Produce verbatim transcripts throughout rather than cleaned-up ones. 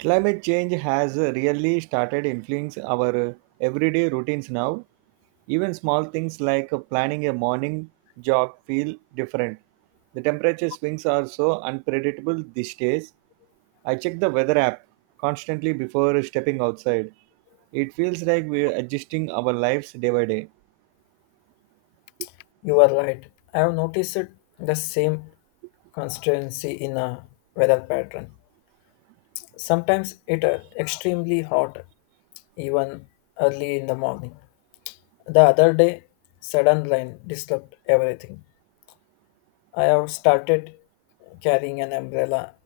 Climate change has really started influencing our everyday routines now. Even small things like planning a morning jog feel different. The temperature swings are so unpredictable these days. I check the weather app constantly before stepping outside. It feels like we're adjusting our lives day by day. You are right. I have noticed the same constancy in a weather pattern. Sometimes it uh, extremely hot, even early in the morning. The other day, sudden rain disturbed everything. I have started carrying an umbrella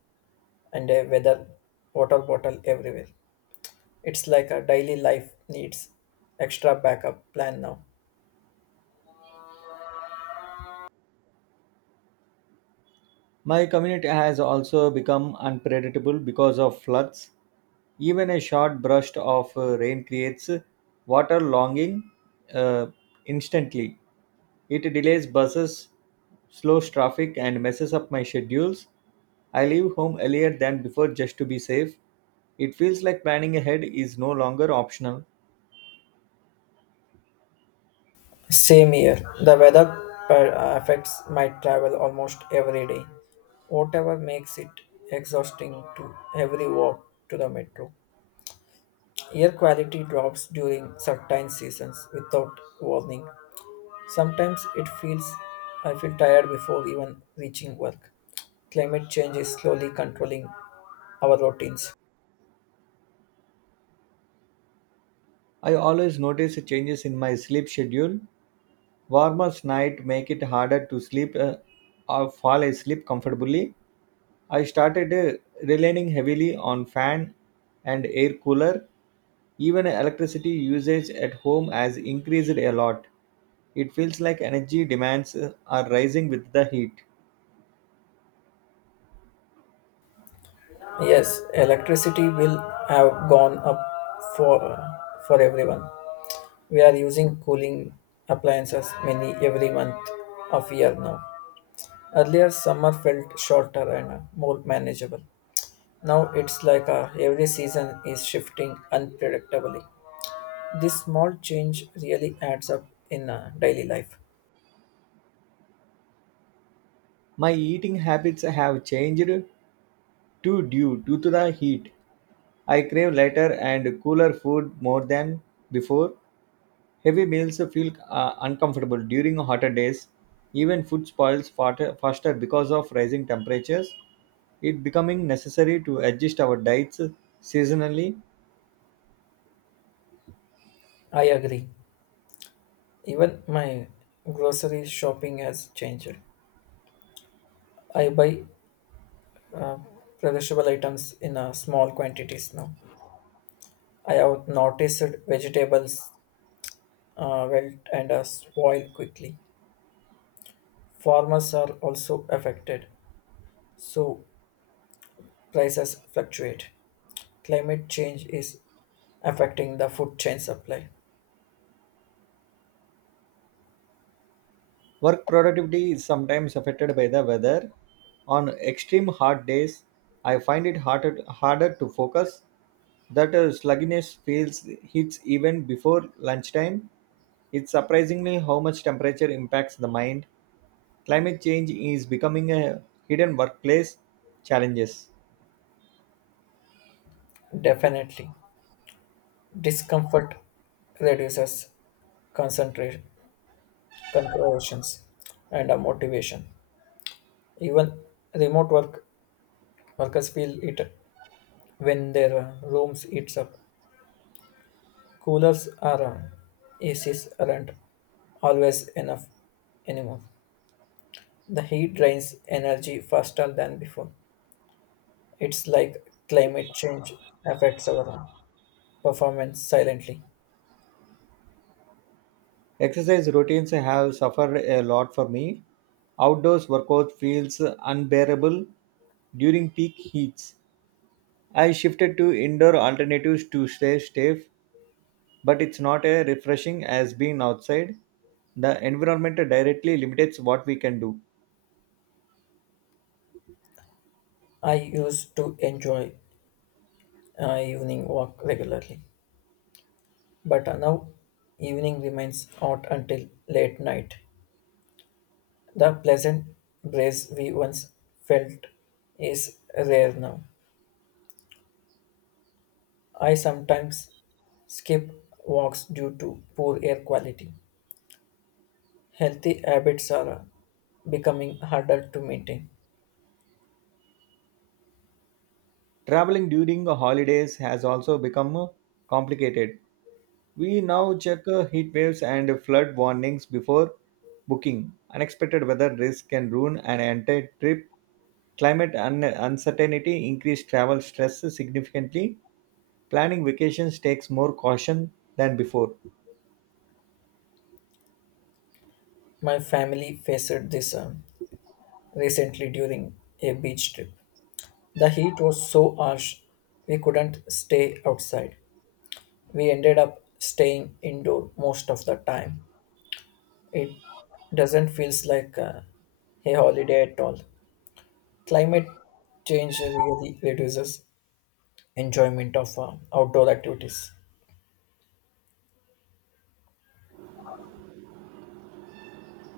and a weather water bottle everywhere. It's like a daily life needs extra backup plan now. My community has also become unpredictable because of floods. Even a short burst of uh, rain creates water logging uh, instantly. It delays buses, slows traffic, and messes up my schedules. I leave home earlier than before just to be safe. It feels like planning ahead is no longer optional. Same here. The weather per- uh, affects my travel almost every day. Whatever makes it exhausting to every walk to the metro. Air quality drops during certain seasons without warning. Sometimes it feels I feel tired before even reaching work. Climate change is slowly controlling our routines. I always notice changes in my sleep schedule. Warmer nights make it harder to sleep uh, or fall asleep comfortably. I started uh, relying heavily on fan and air cooler. Even electricity usage at home has increased a lot. It feels like energy demands uh, are rising with the heat. Yes, electricity will have gone up for uh, for everyone. We are using cooling appliances many every month of year now. Earlier, summer felt shorter and more manageable. Now it's like uh, every season is shifting unpredictably. This small change really adds up in uh, daily life. My eating habits have changed too due due to the heat. I crave lighter and cooler food more than before. Heavy meals feel uh, uncomfortable during hotter days. Even food spoils fat- faster because of rising temperatures. It becoming necessary to adjust our diets seasonally. I agree. Even my grocery shopping has changed. I buy perishable items in uh, small quantities now. I have noticed vegetables uh, wilt and uh, spoil quickly. Farmers are also affected, so prices fluctuate. Climate change is affecting the food chain supply. Work productivity is sometimes affected by the weather. On extreme hot days, I find it harder, harder to focus. That uh, sluggishness feels hits even before lunchtime. It's surprisingly how much temperature impacts the mind. Climate change is becoming a hidden workplace challenges. Definitely. Discomfort reduces concentration, considerations and uh, motivation. Even remote work workers feel it when their uh, rooms heats up. Coolers are uh, A Cs aren't always enough anymore. The heat drains energy faster than before. It's like climate change affects our performance silently. Exercise routines have suffered a lot for me. Outdoors workout feels unbearable during peak heats. I shifted to indoor alternatives to stay safe, but it's not as refreshing as being outside. The environment directly limits what we can do. I used to enjoy uh, evening walk regularly, but now evening remains hot until late night. The pleasant breeze we once felt is rare now. I sometimes skip walks due to poor air quality. Healthy habits are becoming harder to maintain. Traveling during the holidays has also become complicated. We now check uh, heat waves and flood warnings before booking. Unexpected weather risk can ruin an entire trip. Climate un- uncertainty increased travel stress significantly. Planning vacations takes more caution than before. My family faced this uh, recently during a beach trip. The heat was so harsh we couldn't stay outside. We ended up staying indoor most of the time. It doesn't feel like uh, a holiday at all. Climate change really reduces enjoyment of uh, outdoor activities.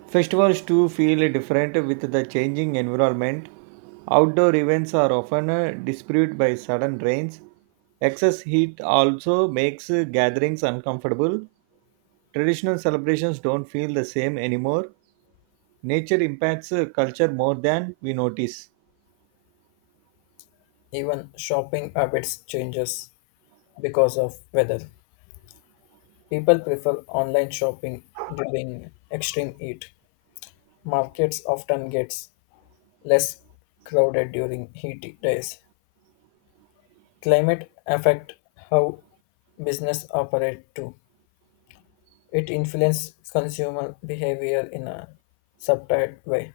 Festivals too feel different with the changing environment. Outdoor events are often uh, disproved by sudden rains. Excess heat also makes uh, gatherings uncomfortable. Traditional celebrations don't feel the same anymore. Nature impacts uh, culture more than we notice. Even shopping habits changes because of weather. People prefer online shopping during extreme heat. Markets often get less crowded during heat days. Climate affect how business operate too. It influences consumer behavior in a subtle way.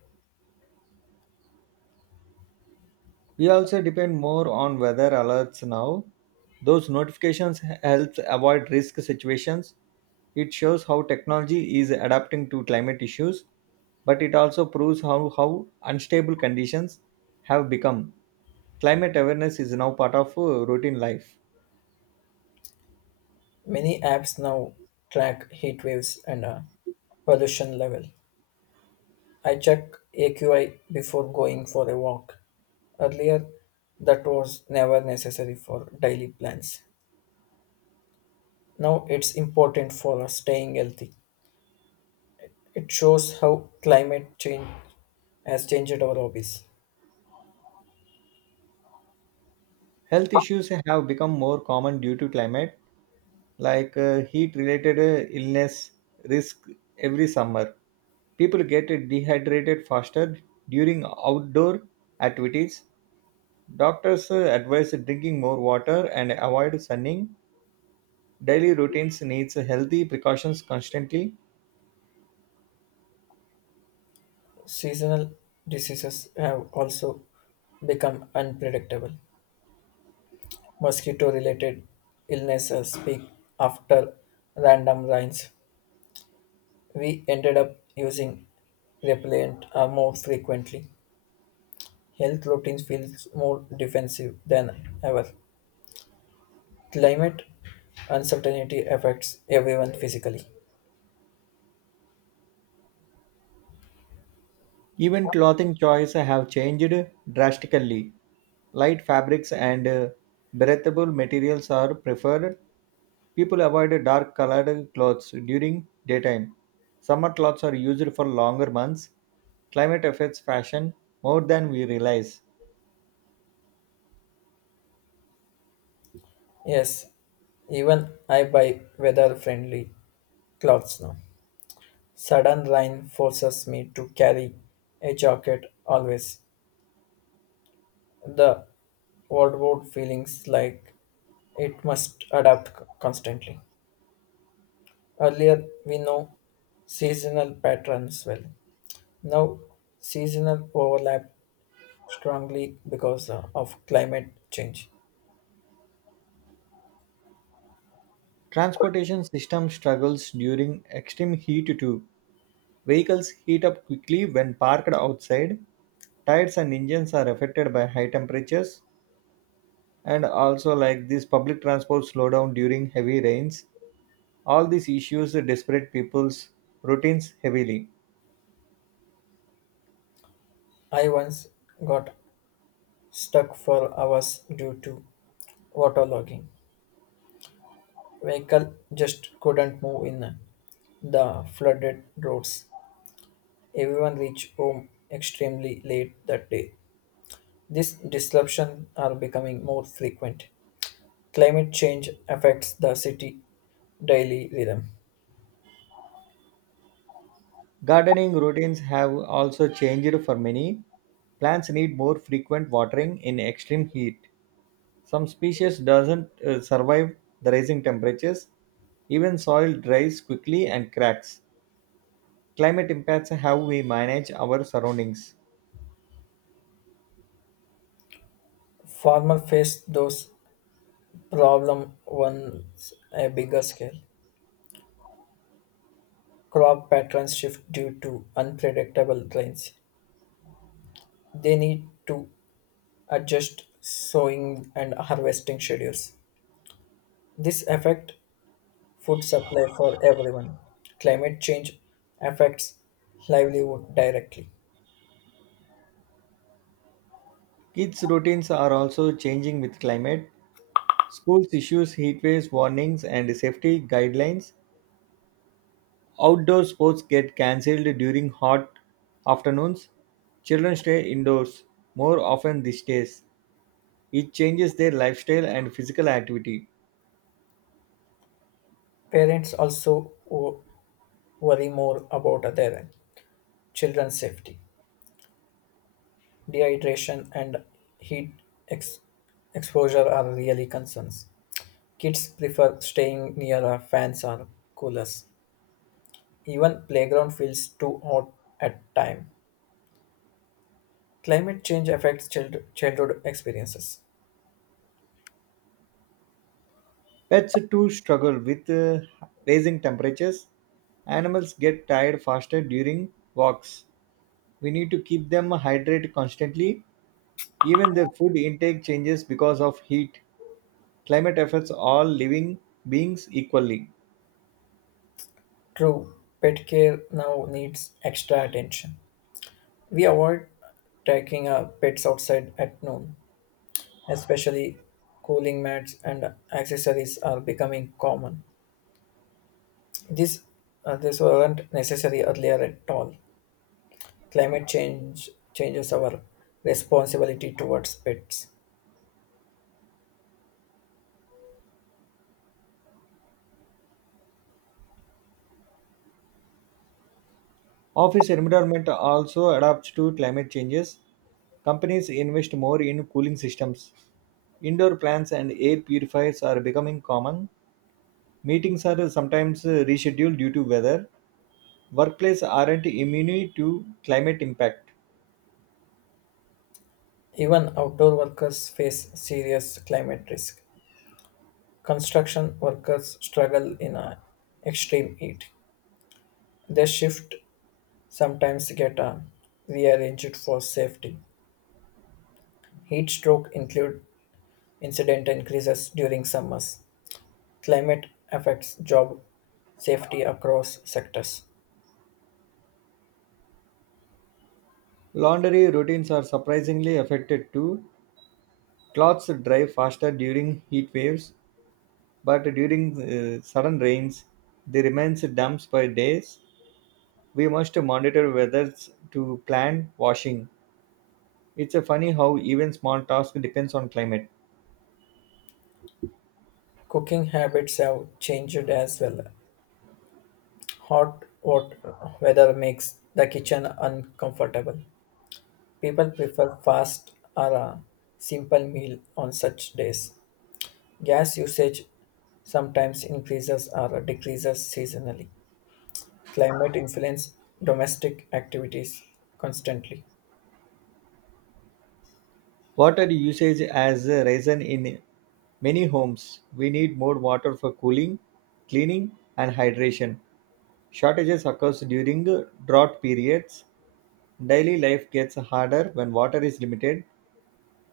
We also depend more on weather alerts now. Those notifications h- helps avoid risk situations. It shows how technology is adapting to climate issues, but it also proves how, how unstable conditions have become. Climate awareness is now part of uh, routine life. Many apps now track heat waves and uh, pollution level. I check A Q I before going for a walk. Earlier, that was never necessary for daily plans. Now it's important for us staying healthy. It shows how climate change has changed our hobbies. Health issues have become more common due to climate like uh, heat related illness risk every summer. People get dehydrated faster during outdoor activities. Doctors uh, advise drinking more water and avoid sunning. Daily routines needs healthy precautions constantly. Seasonal diseases have also become unpredictable. Mosquito related illnesses peak after random rains. We ended up using repellent uh, more frequently. Health routines feels more defensive than ever. Climate uncertainty affects everyone physically. Even clothing choice have changed drastically. Light fabrics and uh, breathable materials are preferred. People avoid dark colored clothes during daytime. Summer clothes are used for longer months. Climate affects fashion more than we realize. Yes, even I buy weather friendly clothes now. Sudden rain forces me to carry a jacket always. The wardrobe feelings like it must adapt c- constantly. Earlier, we know seasonal patterns well. Now, seasonal overlap strongly because uh, of climate change. Transportation system struggles during extreme heat too. Vehicles heat up quickly when parked outside. Tires and engines are affected by high temperatures, and also like this public transport slow down during heavy rains. All these issues desperate people's routines heavily. I once got stuck for hours due to waterlogging. Vehicle just couldn't move in the flooded roads. Everyone reached home extremely late that day. These disruptions are becoming more frequent. Climate change affects the city daily rhythm. Gardening routines have also changed for many. Plants need more frequent watering in extreme heat. Some species doesn't uh, survive the rising temperatures. Even soil dries quickly and cracks. Climate impacts how we manage our surroundings. Farmers face those problems on a bigger scale. Crop patterns shift due to unpredictable rains. They need to adjust sowing and harvesting schedules. This affects food supply for everyone. Climate change affects livelihood directly. Kids' routines are also changing with climate. Schools issues heat waves warnings and safety guidelines. Outdoor sports get cancelled during hot afternoons. Children stay indoors more often these days. It changes their lifestyle and physical activity. Parents also wo- worry more about their children's safety. Dehydration and heat ex- exposure are really concerns. Kids prefer staying near a fans or coolers. Even playground feels too hot at time. Climate change affects child- childhood experiences. Pets too struggle with uh, raising temperatures. Animals get tired faster during walks. We need to keep them hydrated constantly. Even their food intake changes because of heat. Climate affects all living beings equally. True, pet care now needs extra attention. We avoid taking our pets outside at noon, especially cooling mats and accessories are becoming common. This, uh, this weren't necessary earlier at all. Climate change changes our responsibility towards pets. Office environment also adapts to climate changes. Companies invest more in cooling systems. Indoor plants and air purifiers are becoming common. Meetings are sometimes uh, rescheduled due to weather. Workplaces aren't immune to climate impact. Even outdoor workers face serious climate risk. Construction workers struggle in a extreme heat. Their shift sometimes get uh, rearranged for safety. Heat stroke include incident increases during summers. Climate affects job safety across sectors. Laundry routines are surprisingly affected too. Clothes dry faster during heat waves, but during uh, sudden rains, they remain damp for days. We must monitor weather to plan washing. It's a funny how even small tasks depends on climate. Cooking habits have changed as well. Hot hot weather makes the kitchen uncomfortable. People prefer fast or a simple meal on such days. Gas usage sometimes increases or decreases seasonally. Climate influence domestic activities constantly. Water usage has risen in many homes. We need more water for cooling, cleaning, and hydration. Shortages occurs during drought periods. Daily life gets harder when water is limited.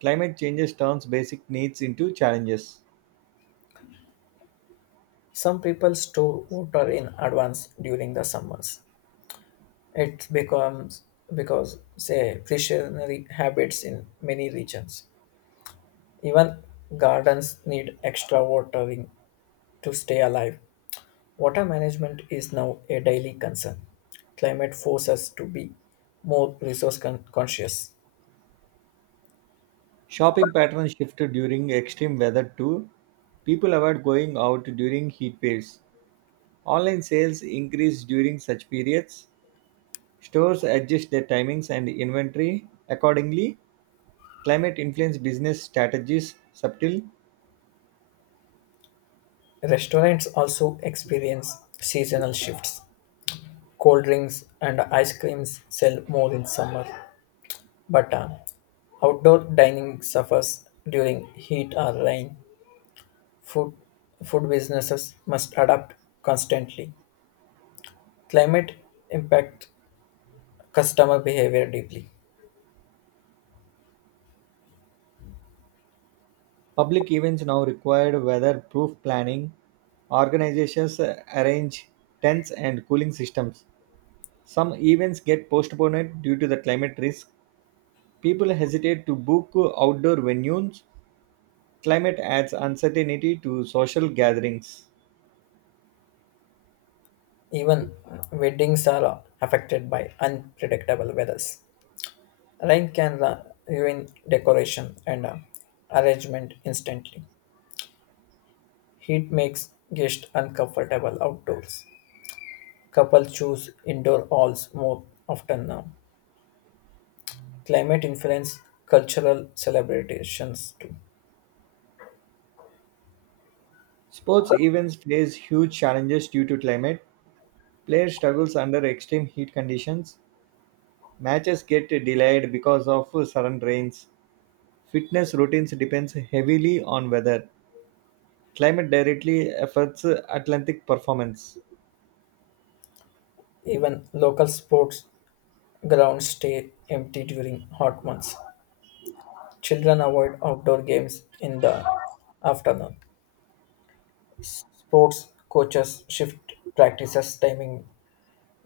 Climate changes turns basic needs into challenges. Some people store water in advance during the summers. It becomes because say precautionary habits in many regions. Even gardens need extra watering to stay alive. Water management is now a daily concern. Climate forces us to be more resource con- conscious. Shopping patterns shifted during extreme weather too. People avoid going out during heat waves. Online sales increase during such periods. Stores adjust their timings and inventory accordingly. Climate influence business strategies subtle. Restaurants also experience seasonal shifts. Cold drinks and ice creams sell more in summer, but uh, outdoor dining suffers during heat or rain. Food, food businesses must adapt constantly. Climate impact customer behavior deeply. Public events now require weather-proof planning. Organizations uh, arrange tents and cooling systems. Some events get postponed due to the climate risk. People hesitate to book outdoor venues. Climate adds uncertainty to social gatherings. Even weddings are affected by unpredictable weathers. Rain can ru- ruin decoration and uh, arrangement instantly. Heat makes guests uncomfortable outdoors. Couples choose indoor halls more often now. Climate influence cultural celebrations too. Sports events face huge challenges due to climate. Players struggles under extreme heat conditions. Matches get delayed because of sudden rains. Fitness routines depends heavily on weather. Climate directly affects Atlantic performance. Even local sports grounds stay empty during hot months. Children avoid outdoor games in the afternoon. Sports coaches shift practices timing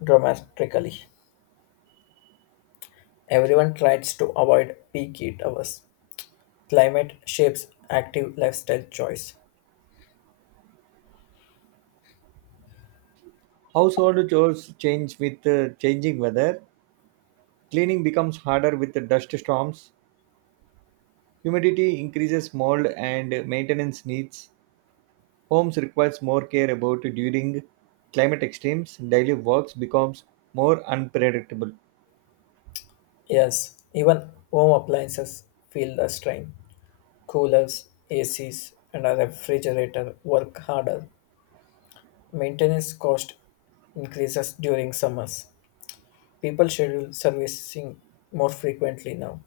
dramatically. Everyone tries to avoid peak heat hours. Climate shapes active lifestyle choice. Household chores change with uh, changing weather. Cleaning becomes harder with the dust storms. Humidity increases mold and maintenance needs. Homes requires more care about during climate extremes. Daily works becomes more unpredictable. Yes, even home appliances feel the strain. Coolers, A Cs, and a refrigerator work harder. Maintenance cost increases during summers. People schedule servicing more frequently now.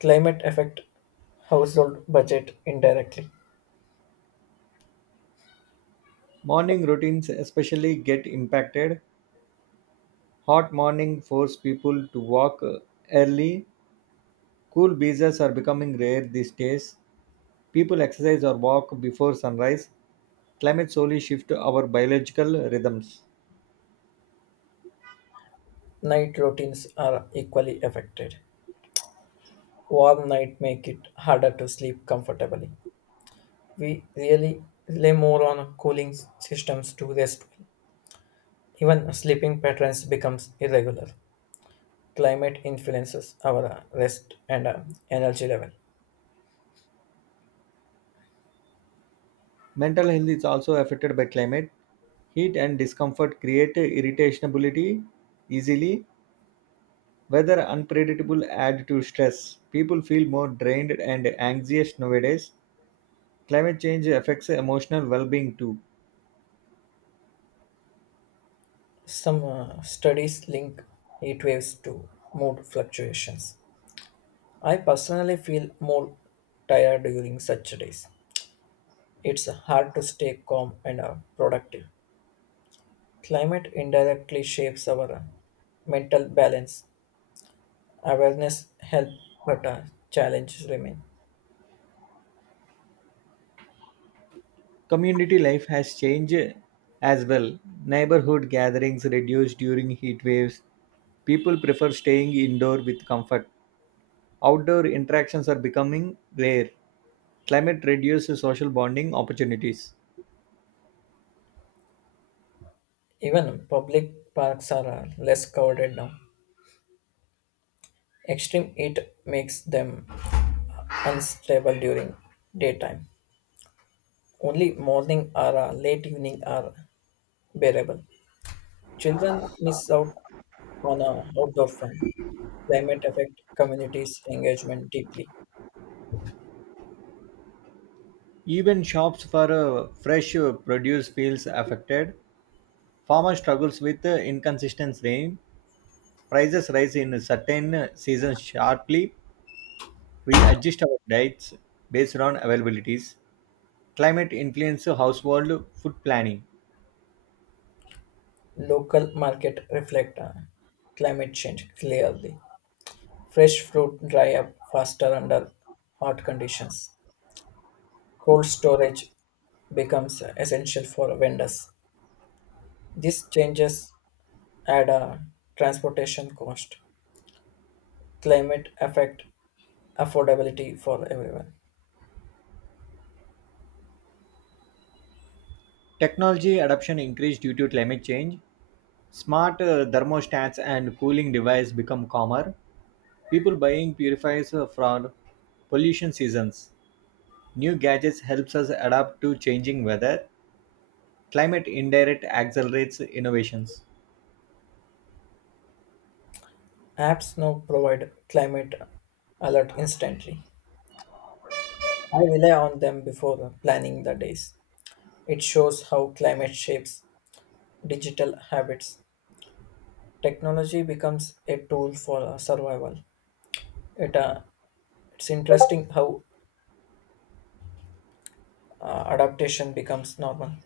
Climate affect household budget indirectly. Morning routines especially get impacted. Hot morning force people to walk uh, early. Cool breezes are becoming rare these days. People exercise or walk before sunrise. Climate slowly shifts our biological rhythms. Night routines are equally affected. Warm night make it harder to sleep comfortably. We really rely more on cooling systems to rest. Even sleeping patterns becomes irregular. Climate influences our uh, rest and uh, energy level. Mental health is also affected by climate. Heat and discomfort create irritability easily. Weather unpredictable add to stress. People feel more drained and anxious nowadays. Climate change affects emotional well-being too. Some uh, studies link heat waves to mood fluctuations. I personally feel more tired during such days. It's hard to stay calm and uh, productive. Climate indirectly shapes our uh, mental balance. Awareness helps, but uh, challenges remain. Community life has changed as well. Neighborhood gatherings reduced during heat waves. People prefer staying indoor with comfort. Outdoor interactions are becoming rare. Climate reduces social bonding opportunities. Even public parks are uh, less crowded now. Extreme heat makes them unstable during daytime. Only morning or uh, late evening are bearable. Children miss out on uh, outdoor fun. Climate affect communities' engagement deeply. Even shops for uh, fresh uh, produce feels affected. Farmer struggles with uh, inconsistent rain. Prices rise in certain uh, seasons sharply. We adjust our diets based on availabilities. Climate influence household food planning. Local market reflect uh, climate change clearly. Fresh fruit dry up faster under hot conditions. Cold storage becomes essential for vendors. These changes add a transportation cost. Climate affect affordability for everyone. Technology adoption increased due to climate change. Smart uh, thermostats and cooling devices become common. People buying purifiers uh, from pollution seasons. New gadgets helps us adapt to changing weather. Climate indirect accelerates innovations. Apps now provide climate alert instantly. I rely on them before planning the days. It shows how climate shapes digital habits. Technology becomes a tool for uh, survival. It, uh, it's interesting how uh, adaptation becomes normal.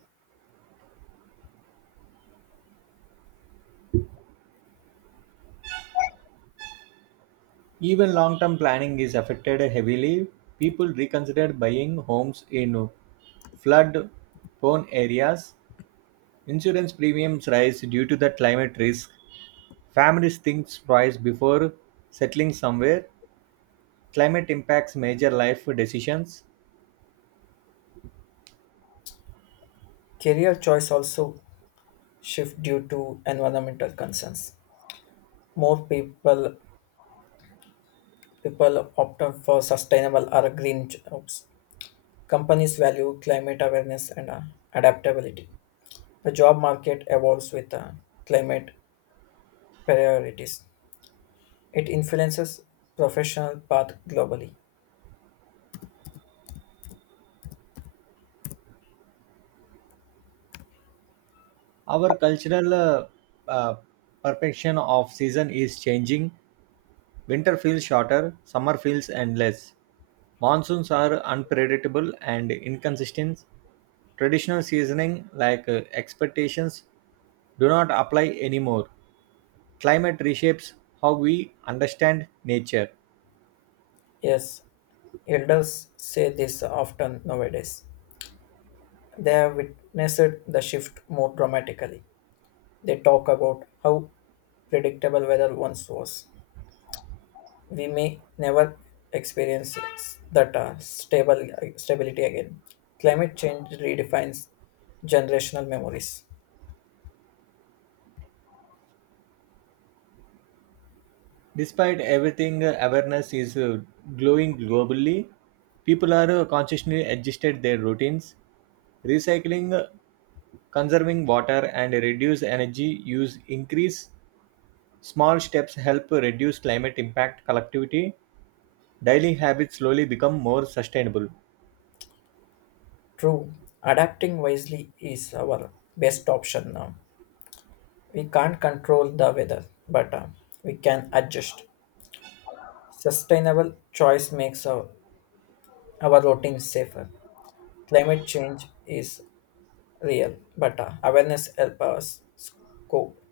Even long-term planning is affected heavily. People reconsider buying homes in flood prone areas. Insurance premiums rise due to the climate risk. Families think twice before settling somewhere. Climate impacts major life decisions. Career choice also shift due to environmental concerns. More people people opt out for sustainable or green jobs. Companies value climate awareness and uh, adaptability. The job market evolves with uh, climate priorities. It influences professional path globally. Our cultural uh, uh, perception of season is changing. Winter feels shorter, summer feels endless. Monsoons are unpredictable and inconsistent. Traditional seasoning like uh, expectations do not apply anymore. Climate reshapes how we understand nature. Yes, elders say this often nowadays. They have witnessed the shift more dramatically. They talk about how predictable weather once was. We may never experience that uh, stable uh, stability again. Climate change redefines generational memories. Despite everything, uh, awareness is uh, growing globally. People are uh, consciously adjusted their routines, recycling, uh, conserving water, and reduce energy use. Increase small steps help reduce climate impact. Collectivity daily habits slowly become more sustainable. True, adapting wisely is our best option now. We can't control the weather, but uh, we can adjust. Sustainable choice makes our, our routine safer. Climate change is real, but uh, awareness helps us cope.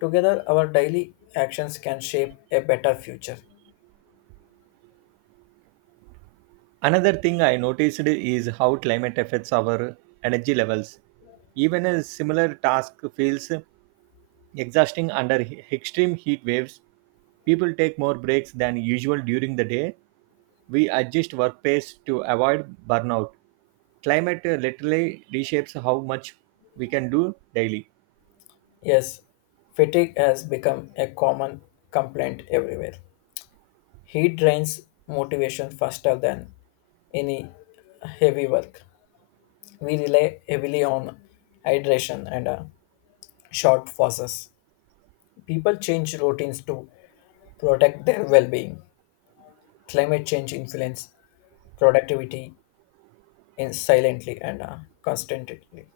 Together, our daily actions can shape a better future. Another thing I noticed is how climate affects our energy levels. Even a similar task feels exhausting under he- extreme heat waves. People take more breaks than usual during the day. We adjust work pace to avoid burnout. Climate uh, literally reshapes how much we can do daily. Yes, fatigue has become a common complaint everywhere. Heat drains motivation faster than any heavy work. We rely heavily on hydration and uh, short pauses. People change routines to protect their well-being. Climate change influence productivity in silently and uh, constantly.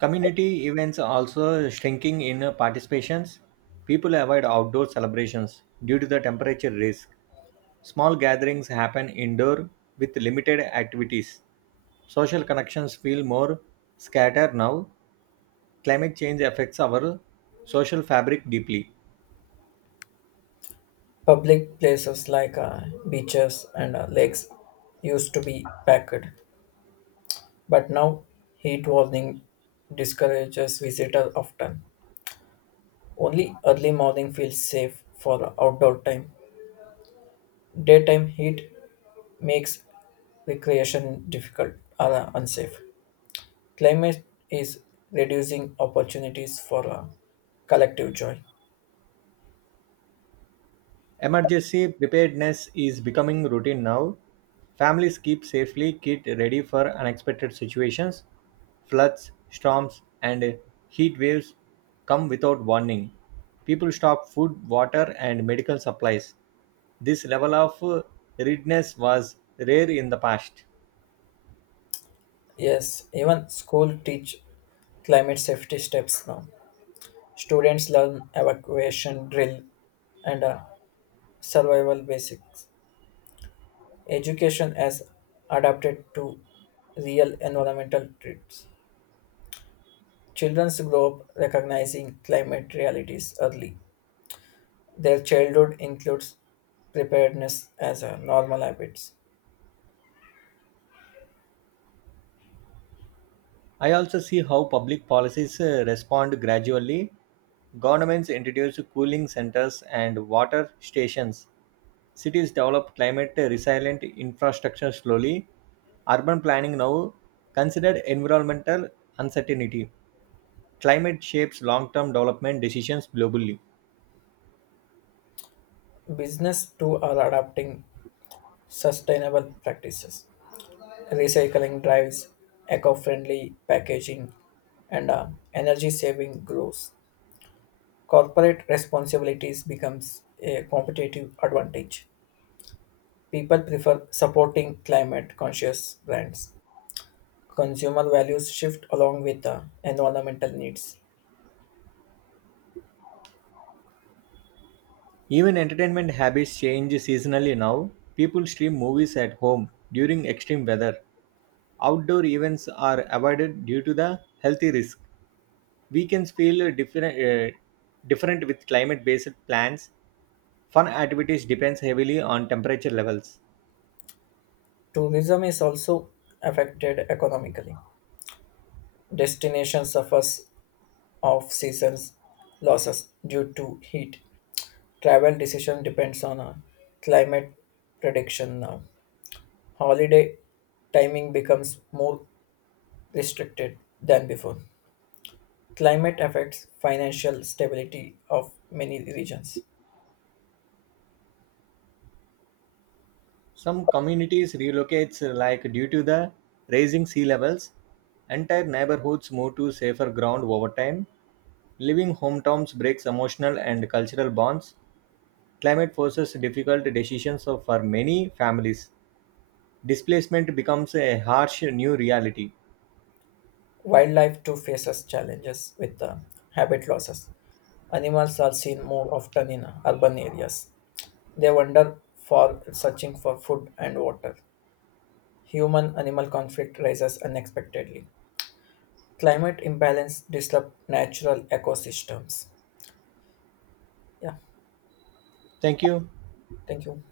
Community events are also shrinking in uh, participations. People avoid outdoor celebrations due to the temperature risk. Small gatherings happen indoor with limited activities. Social connections feel more scattered now. Climate change affects our social fabric deeply. Public places like uh, beaches and uh, lakes used to be packed, but now heat warning discourages visitors often. Only early morning feels safe for outdoor time. Daytime heat makes recreation difficult or uh, unsafe. Climate is reducing opportunities for uh, collective joy. Emergency preparedness is becoming routine now. Families keep safely kit ready for unexpected situations. Floods, storms, and heat waves come without warning. People stock food, water, and medical supplies. This level of uh, readiness was rare in the past. Yes, even school teach climate safety steps now. Students learn evacuation drill and uh, survival basics. Education has adapted to real environmental threats. Children grow up recognizing climate realities early. Their childhood includes preparedness as a normal habits. I also see how public policies uh, respond gradually. Governments introduce cooling centers and water stations. Cities develop climate resilient infrastructure slowly. Urban planning now considered environmental uncertainty. Climate shapes long term development decisions globally. Business too are adapting sustainable practices, recycling drives, eco friendly packaging, and uh, energy saving grows. Corporate responsibilities becomes a competitive advantage. People prefer supporting climate conscious brands. Consumer values shift along with uh, environmental needs. Even entertainment habits change seasonally now. People stream movies at home during extreme weather. Outdoor events are avoided due to the healthy risk. Weekends feel different, uh, different with climate-based plans. Fun activities depends heavily on temperature levels. Tourism is also affected economically. Destination suffers of seasons losses due to heat travel decision depends on a climate prediction now. Holiday timing becomes more restricted than before. Climate affects financial stability of many regions. Some communities relocates uh, like due to the rising sea levels. Entire neighborhoods move to safer ground over time. Leaving hometowns breaks emotional and cultural bonds. Climate forces difficult decisions for many families. Displacement becomes a harsh new reality. Wildlife too faces challenges with uh, habit losses. Animals are seen more often in urban areas. They wander for searching for food and water. Human-animal conflict rises unexpectedly. Climate imbalance disrupt natural ecosystems. Yeah, Thank you. thank you.